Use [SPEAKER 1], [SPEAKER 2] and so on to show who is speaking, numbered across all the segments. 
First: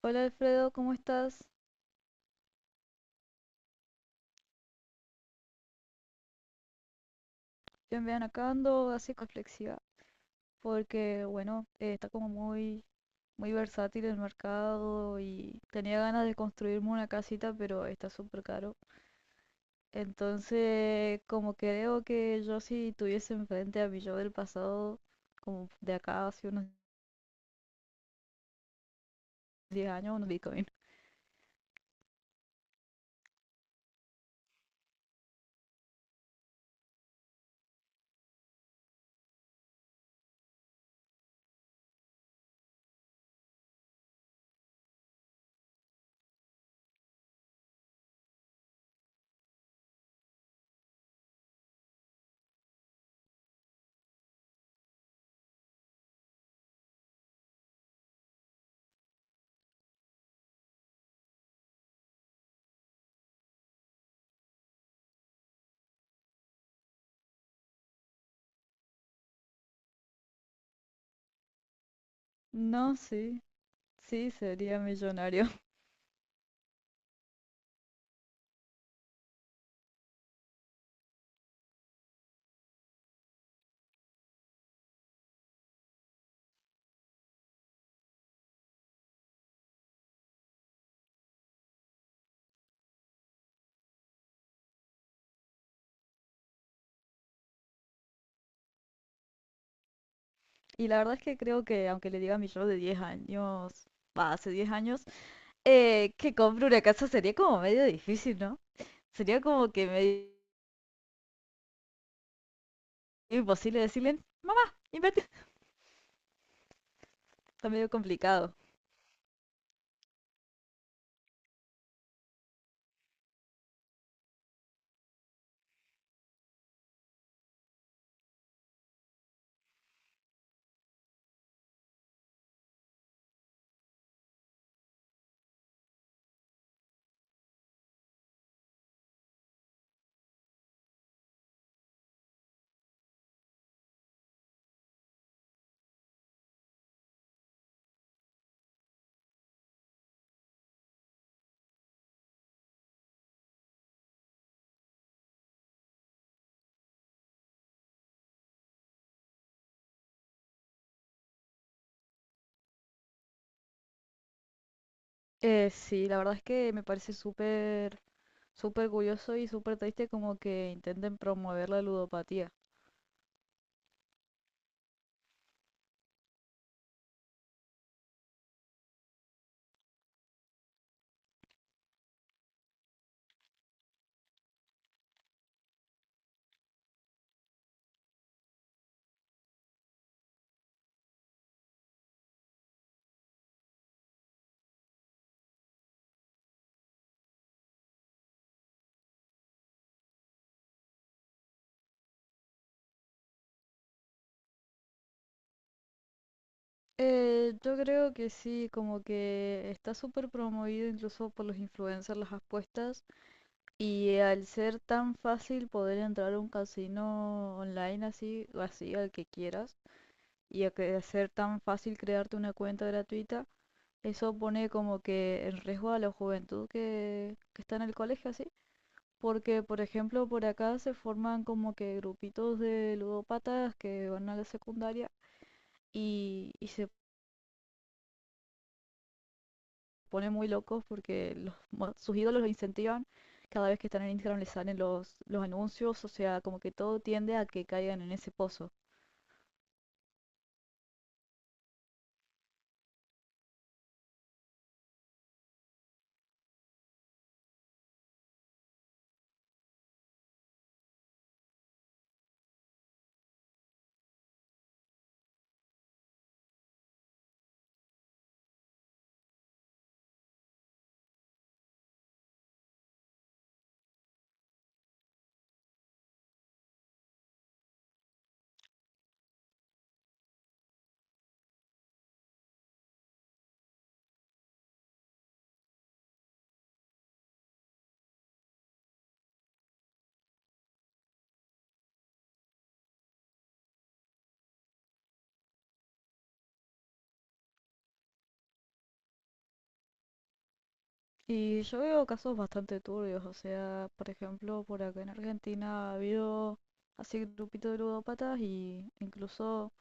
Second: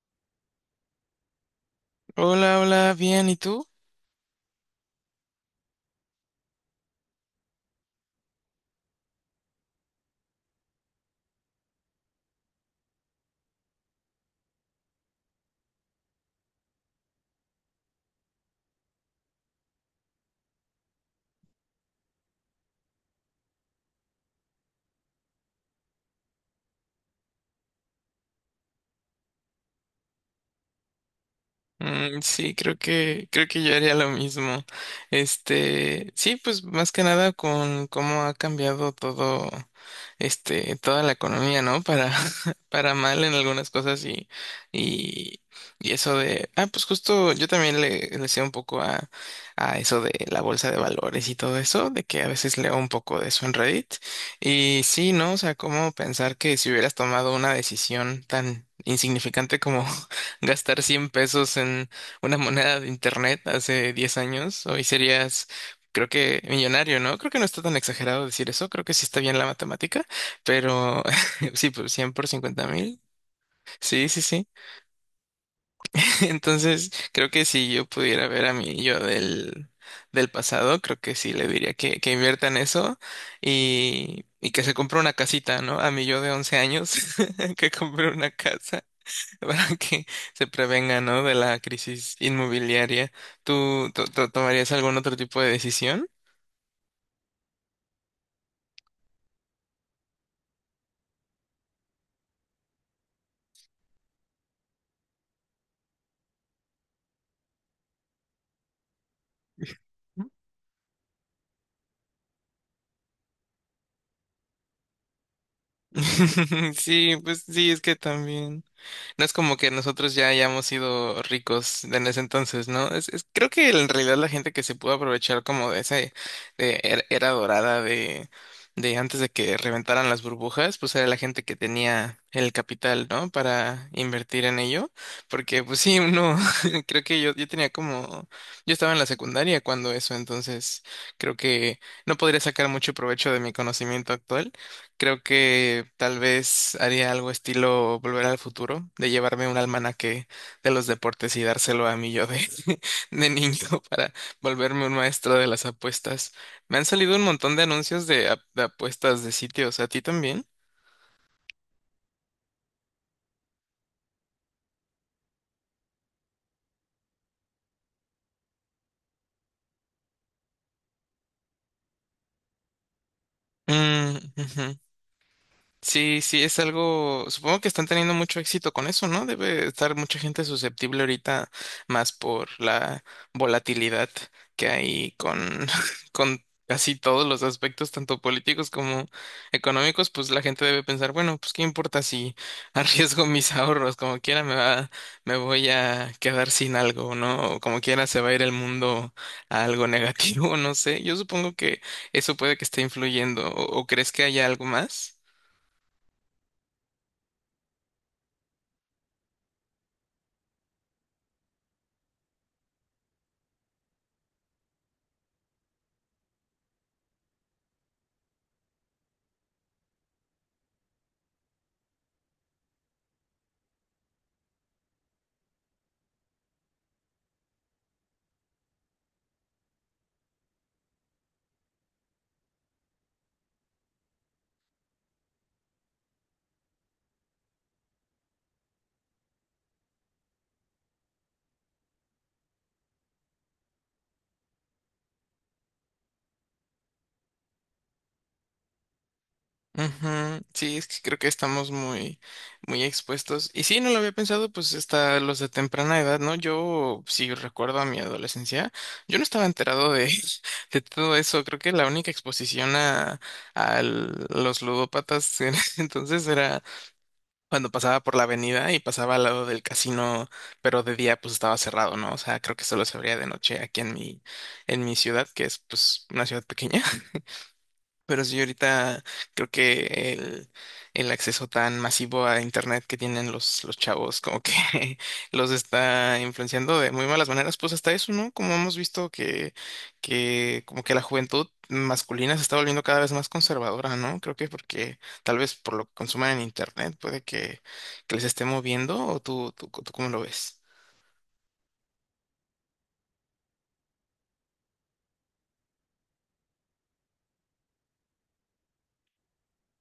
[SPEAKER 1] Hola Alfredo, ¿cómo estás?
[SPEAKER 2] Hola, hola, bien, ¿y tú?
[SPEAKER 1] Yo en verdad acá ando así reflexiva, porque bueno, está como muy versátil el mercado y tenía ganas de construirme una casita, pero está súper caro. Entonces, como que veo que yo si tuviese enfrente a mi yo del pasado, como de acá hace unos 10 años, unos Bitcoin.
[SPEAKER 2] Mm, sí, creo que yo haría lo mismo. Sí, pues más que nada con cómo ha cambiado todo, toda la economía, ¿no? Para, para mal en algunas cosas y, y, y, eso de, pues justo yo también le sé un poco a eso de la bolsa de valores y todo eso, de que a veces leo un poco de eso en Reddit. Y sí, ¿no? O sea, cómo pensar que si hubieras tomado una decisión tan insignificante como gastar 100 pesos en una moneda de internet hace 10 años, hoy serías, creo que, millonario, ¿no? Creo que no está tan exagerado decir eso, creo que sí está bien la matemática, pero sí, pues 100 por cincuenta
[SPEAKER 1] No,
[SPEAKER 2] mil,
[SPEAKER 1] sí,
[SPEAKER 2] sí, sí,
[SPEAKER 1] sí,
[SPEAKER 2] sí.
[SPEAKER 1] sería millonario.
[SPEAKER 2] Entonces, creo que si yo pudiera ver a mi yo del pasado, creo que sí le diría que invierta en eso y que se compre una casita, ¿no? A mi yo de 11 años, que compre una casa para que se prevenga, ¿no? De la crisis inmobiliaria. ¿Tú, tomarías algún otro tipo de decisión?
[SPEAKER 1] Y la verdad es que creo que aunque le diga a mi yo de 10 años, va, hace 10 años, que compre una casa sería como medio difícil, ¿no? Sería como que medio imposible decirle, mamá, invertir.
[SPEAKER 2] Sí, pues
[SPEAKER 1] Está
[SPEAKER 2] sí, es
[SPEAKER 1] medio
[SPEAKER 2] que
[SPEAKER 1] complicado.
[SPEAKER 2] también. No es como que nosotros ya hayamos sido ricos en ese entonces, ¿no? Creo que en realidad la gente que se pudo aprovechar como de esa de era dorada de antes de que reventaran las burbujas, pues era la gente que tenía el capital, ¿no? Para invertir en ello. Porque, pues sí, uno, creo que yo tenía como, yo estaba en la secundaria cuando eso, entonces creo que no podría sacar mucho provecho de mi conocimiento actual. Creo que tal vez haría algo estilo Volver al Futuro, de llevarme un almanaque de los deportes y dárselo a mi yo de, de niño para volverme un maestro de las apuestas. Me han salido un montón de anuncios de apuestas de sitios, ¿a ti también?
[SPEAKER 1] Sí, la verdad es que me parece súper curioso y súper triste como que intenten promover la ludopatía.
[SPEAKER 2] Mm, ujú. Sí, sí, es algo, supongo que están teniendo mucho éxito con eso, ¿no? Debe estar mucha gente susceptible ahorita más por la volatilidad que hay con, con casi todos los aspectos, tanto políticos como económicos, pues la gente debe pensar, bueno, pues qué importa si arriesgo mis ahorros, como quiera me va, me voy a quedar sin algo, ¿no? O como quiera se va a ir el mundo a algo negativo, no sé. Yo supongo que eso puede que esté influyendo, ¿o crees que haya algo más?
[SPEAKER 1] Yo creo que sí, como que está súper promovido incluso por los influencers las apuestas y al ser tan fácil poder entrar a un casino online así, o así al que quieras, y a que hacer tan fácil crearte una cuenta gratuita, eso pone como que en riesgo a la juventud que está en el colegio, así. Porque, por ejemplo, por acá se forman como que grupitos de ludópatas que van a la secundaria y se ponen muy locos porque sus ídolos los incentivan. Cada vez que están en Instagram les salen los anuncios, o sea, como que todo tiende a que caigan en ese pozo.
[SPEAKER 2] Ujú, sí, es que creo que estamos muy, muy expuestos. Y sí, no lo había pensado, pues hasta los de temprana edad, ¿no? Yo, si recuerdo a mi adolescencia, yo no estaba enterado de, de todo eso. Creo que la única exposición a, los ludópatas en ese entonces era cuando pasaba por la avenida y pasaba al lado del casino, pero de día pues estaba cerrado, ¿no? O sea, creo que solo se abría de noche aquí en mi ciudad, que es pues una ciudad pequeña. Pero sí, ahorita creo que el acceso tan masivo a internet que tienen los chavos como que los está influenciando de muy malas maneras, pues hasta eso, ¿no? Como hemos visto que como que la juventud masculina se está volviendo cada vez más conservadora, ¿no? Creo que porque tal vez por lo que consumen en internet puede que les esté moviendo o tú ¿cómo lo ves?
[SPEAKER 1] Y yo veo casos bastante turbios, o sea, por ejemplo, por acá en Argentina ha habido así grupitos de ludópatas y incluso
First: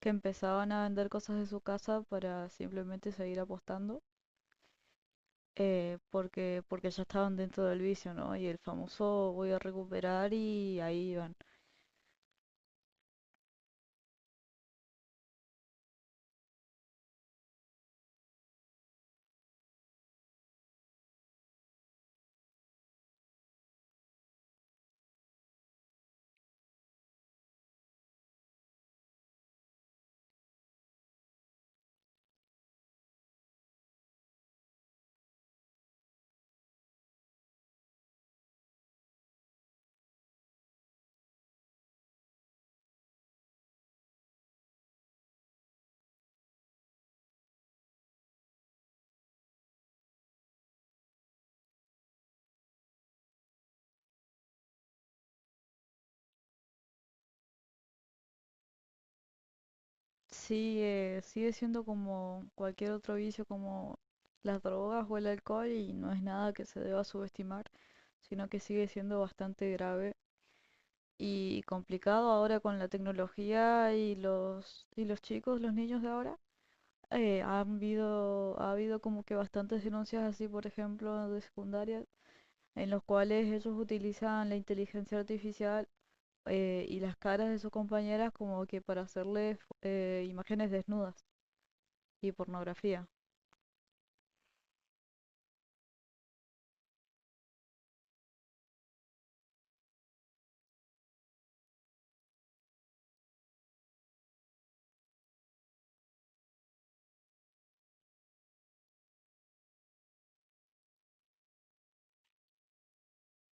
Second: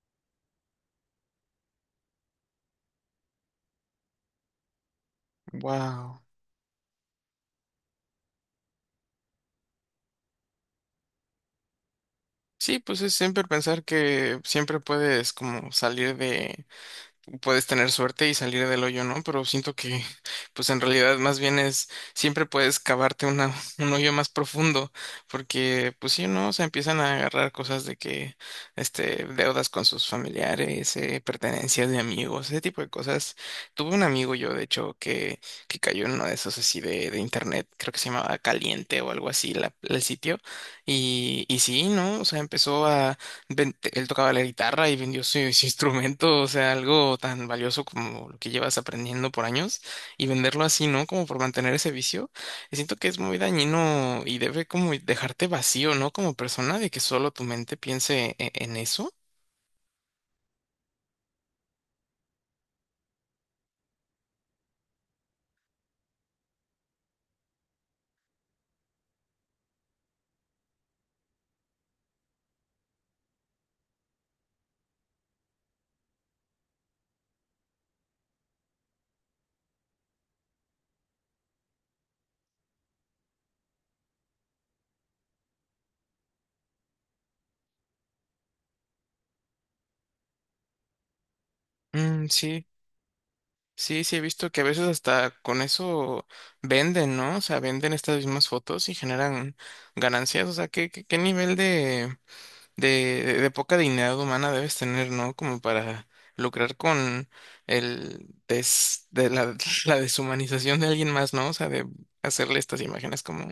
[SPEAKER 1] que empezaban a vender cosas de su casa para simplemente seguir apostando,
[SPEAKER 2] Wow.
[SPEAKER 1] porque ya estaban dentro del vicio, ¿no? Y el famoso voy a recuperar y ahí iban.
[SPEAKER 2] Sí, pues es siempre pensar que siempre puedes como salir de puedes tener suerte y salir del hoyo, ¿no? Pero siento que, pues en realidad más bien es, siempre puedes cavarte una, un hoyo más profundo, porque, pues sí, ¿no? O sea, empiezan a agarrar cosas de que, deudas con sus familiares, pertenencias de amigos, ese tipo de cosas. Tuve un amigo yo, de hecho, que cayó en uno de esos así de, internet, creo que se llamaba Caliente o algo así, el sitio, y sí, ¿no? O sea, él tocaba la guitarra y vendió su, su instrumento, o sea, algo tan valioso como lo que llevas aprendiendo por años y venderlo así, ¿no? Como por mantener ese vicio. Y siento que es muy dañino y debe como dejarte vacío, ¿no? Como persona, de que solo tu mente piense en eso.
[SPEAKER 1] Sigue siendo como cualquier otro vicio, como las drogas o el alcohol, y no es nada que se deba subestimar, sino que sigue siendo bastante grave y complicado ahora con la tecnología y los chicos, los niños de ahora. Ha habido como que bastantes denuncias así, por ejemplo, de secundaria, en los cuales ellos utilizan la inteligencia artificial y las caras de sus compañeras como que para hacerles imágenes desnudas
[SPEAKER 2] Mm,
[SPEAKER 1] y
[SPEAKER 2] sí,
[SPEAKER 1] pornografía.
[SPEAKER 2] sí, sí, he visto que a veces hasta con eso venden, ¿no? O sea, venden estas mismas fotos y generan ganancias, o sea, ¿qué nivel de poca dignidad humana debes tener? ¿No? Como para lucrar con de la, la deshumanización de alguien más, ¿no? O sea, de hacerle estas imágenes como,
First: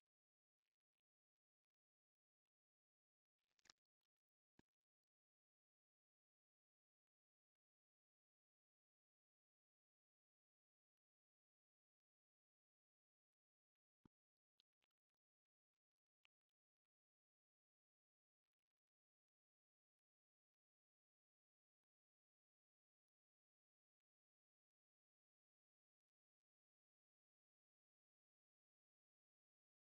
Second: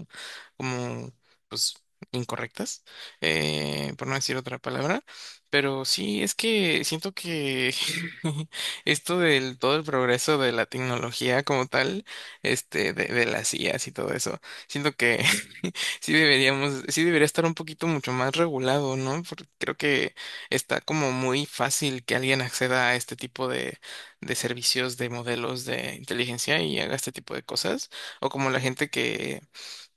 [SPEAKER 2] como, pues, incorrectas, por no decir otra palabra. Pero sí, es que siento que esto del todo el progreso de la tecnología como tal, de, las IAs y todo eso, siento que sí debería estar un poquito mucho más regulado, ¿no? Porque creo que está como muy fácil que alguien acceda a este tipo de servicios de modelos de inteligencia y haga este tipo de cosas, o como la gente que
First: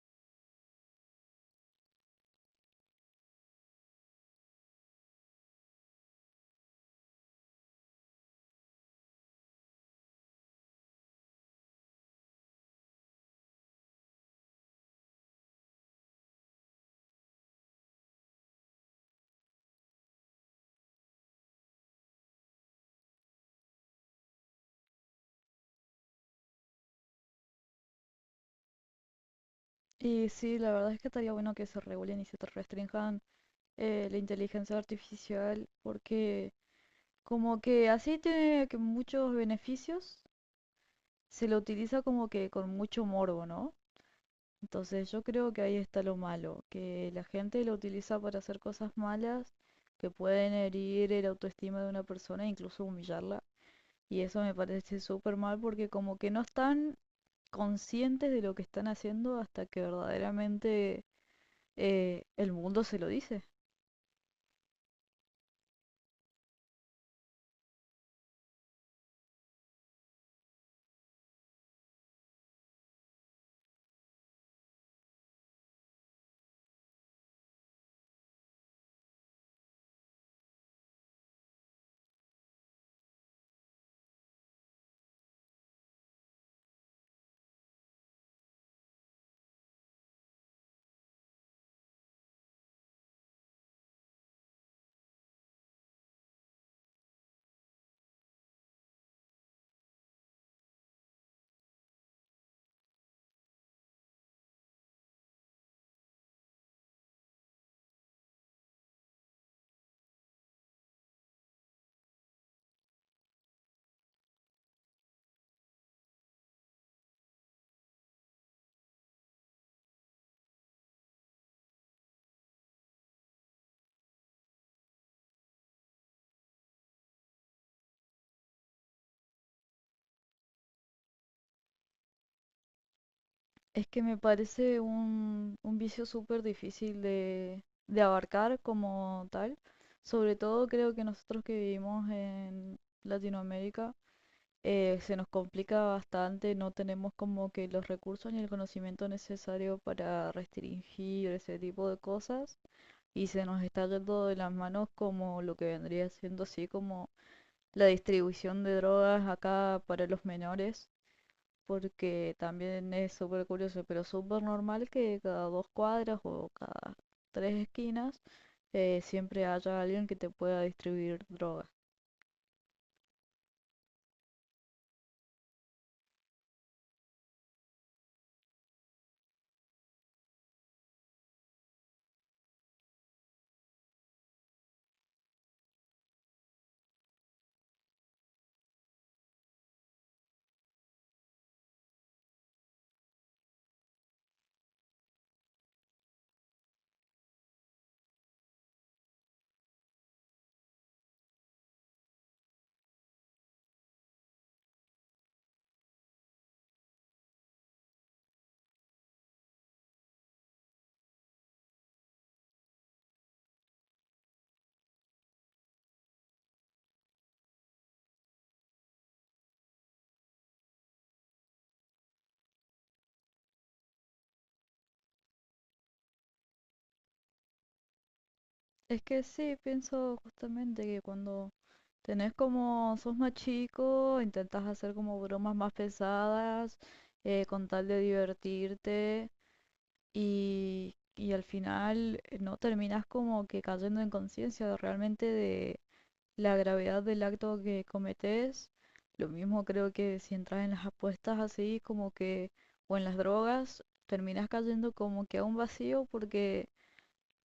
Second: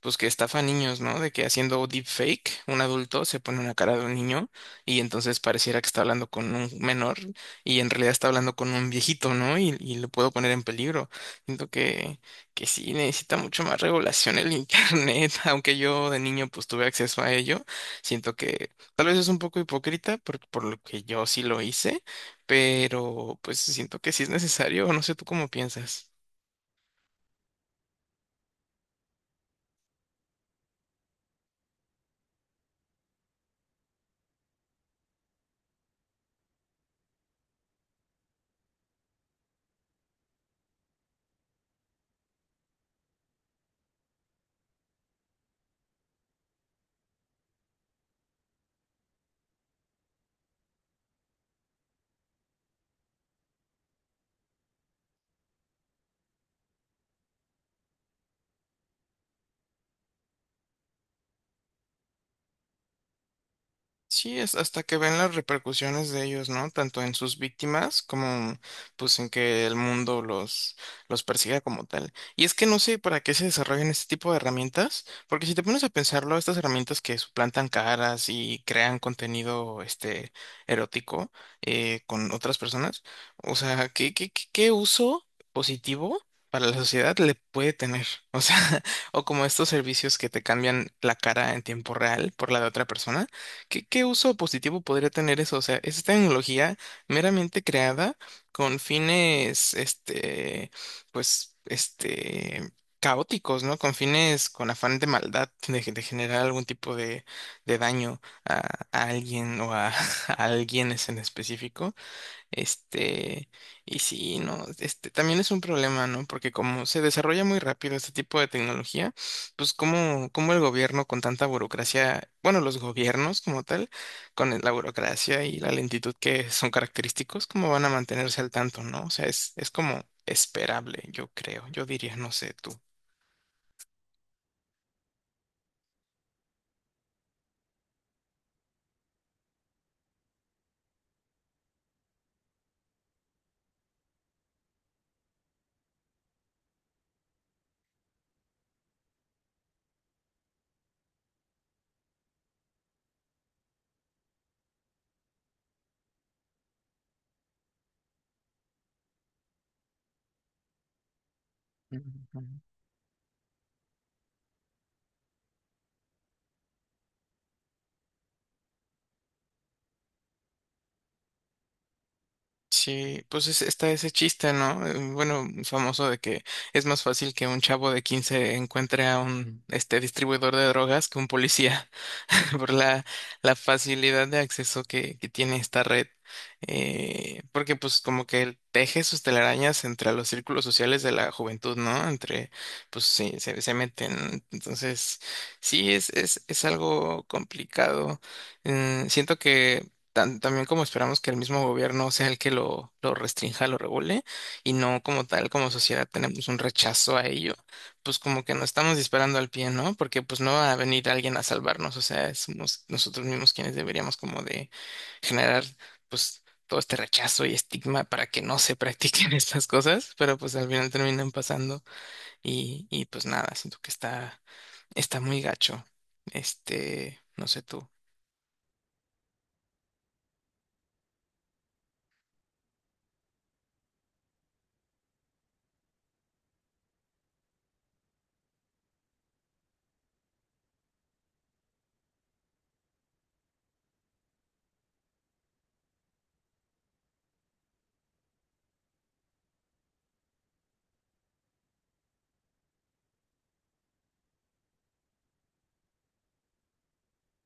[SPEAKER 2] que estafa a niños, ¿no? De que haciendo deepfake, un adulto se pone una cara de un niño y entonces pareciera que está hablando con un menor y en realidad está hablando con un viejito, ¿no? Y lo puedo poner en peligro. Siento que sí necesita mucho más regulación el internet, aunque yo de niño pues tuve acceso a ello. Siento que tal vez es un poco hipócrita por lo que yo sí lo hice, pero pues siento que sí es necesario, no sé tú cómo piensas.
[SPEAKER 1] Y sí, la verdad es que estaría bueno que se regulen y se te restrinjan la inteligencia artificial porque como que así tiene que muchos beneficios se lo utiliza como que con mucho morbo, ¿no? Entonces yo creo que ahí está lo malo, que la gente lo utiliza para hacer cosas malas que pueden herir el autoestima de una persona e incluso humillarla. Y eso me parece súper mal porque como que no están conscientes de lo que están haciendo hasta que verdaderamente el mundo se lo dice.
[SPEAKER 2] Sí, es hasta que ven las repercusiones de ellos, ¿no? Tanto en sus víctimas como pues en que el mundo los persiga como tal. Y es que no sé para qué se desarrollan este tipo de herramientas, porque si te pones a pensarlo, estas herramientas que suplantan caras y crean contenido erótico con otras personas, o sea, ¿qué uso positivo para la sociedad le puede tener? O sea, o como estos servicios que te cambian la cara en tiempo real por la de otra persona. ¿Qué uso positivo podría tener eso? O sea, es tecnología meramente creada con fines, pues, caóticos, ¿no? Con fines, con afán de maldad, de generar algún tipo de daño a alguien o a, a alguienes en específico. Este, y sí, no, también es un problema, ¿no? Porque como se desarrolla muy rápido este tipo de tecnología, pues como el gobierno con tanta burocracia, bueno, los gobiernos como tal, con la burocracia y la lentitud que son característicos, ¿cómo van a mantenerse al tanto? ¿No? O sea, es como esperable, yo creo, yo diría, no sé tú.
[SPEAKER 1] Es que me parece un vicio súper difícil de abarcar como tal. Sobre todo creo que nosotros que vivimos en Latinoamérica se nos complica bastante, no tenemos como que los recursos ni el conocimiento necesario para restringir ese tipo de cosas y se nos está yendo de las manos como lo que vendría siendo así como la distribución de drogas acá para los menores porque también es súper curioso, pero súper normal que cada dos cuadras o cada tres esquinas siempre haya alguien que te pueda distribuir drogas.
[SPEAKER 2] Sí, pues está ese chiste, ¿no? Bueno, famoso de que es más fácil que un chavo de 15 encuentre a un distribuidor de drogas que un policía. Por la facilidad de acceso que tiene esta red. Porque pues como que él teje sus telarañas entre los círculos sociales de la juventud, ¿no? Entre, pues sí, se meten. Entonces, sí, es algo complicado. Siento que también como esperamos que el mismo gobierno sea el que lo restrinja, lo regule, y no como tal, como sociedad tenemos un rechazo a ello pues como que nos estamos disparando al pie, ¿no? Porque pues no va a venir alguien a salvarnos, o sea, somos nosotros mismos quienes deberíamos como de generar pues todo este rechazo y estigma para que no se practiquen estas cosas, pero pues al final terminan pasando y pues nada, siento que está muy gacho. No sé tú.
[SPEAKER 1] Es que sí, pienso justamente que cuando tenés como, sos más chico, intentas hacer como bromas más pesadas, con tal de divertirte y al final no terminás como que cayendo en conciencia realmente de la gravedad del acto que cometes. Lo mismo creo que si entras en las apuestas así, como que, o en las drogas, terminas cayendo como que a un vacío porque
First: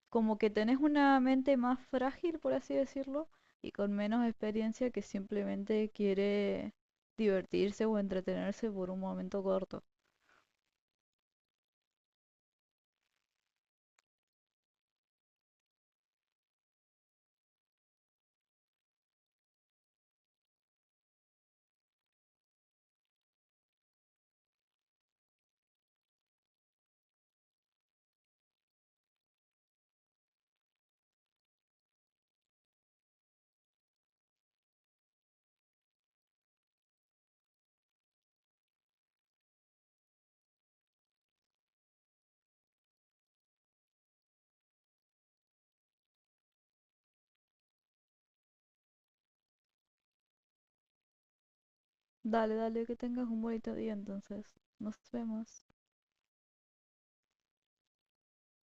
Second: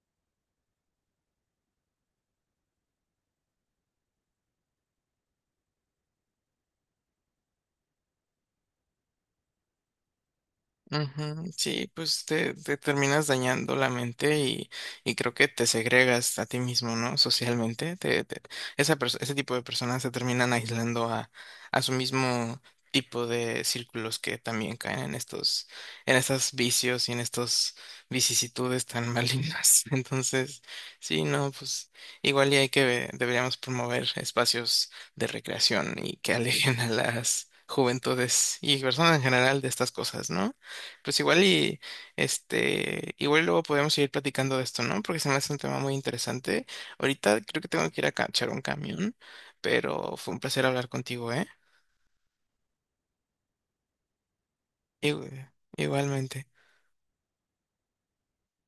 [SPEAKER 1] como que tenés una mente más frágil, por así decirlo, y con menos experiencia que simplemente quiere divertirse o entretenerse por un momento corto.
[SPEAKER 2] Ujú, sí, pues te terminas dañando la mente y creo que te segregas a ti mismo, ¿no? Socialmente. Ese tipo de personas se terminan aislando a, su mismo tipo de círculos que también caen en estos vicios y en estas vicisitudes tan malignas. Entonces, sí, no, pues igual y deberíamos promover espacios de recreación y que alejen a las juventudes y personas en general de estas cosas, ¿no? Pues igual y igual luego podemos seguir platicando de esto, ¿no? Porque se me hace un tema muy interesante. Ahorita creo que tengo que ir a cachar un camión, pero fue un placer hablar contigo, ¿eh?
[SPEAKER 1] Dale, dale, que tengas un bonito día entonces. Nos
[SPEAKER 2] Igu-
[SPEAKER 1] vemos.
[SPEAKER 2] Igualmente.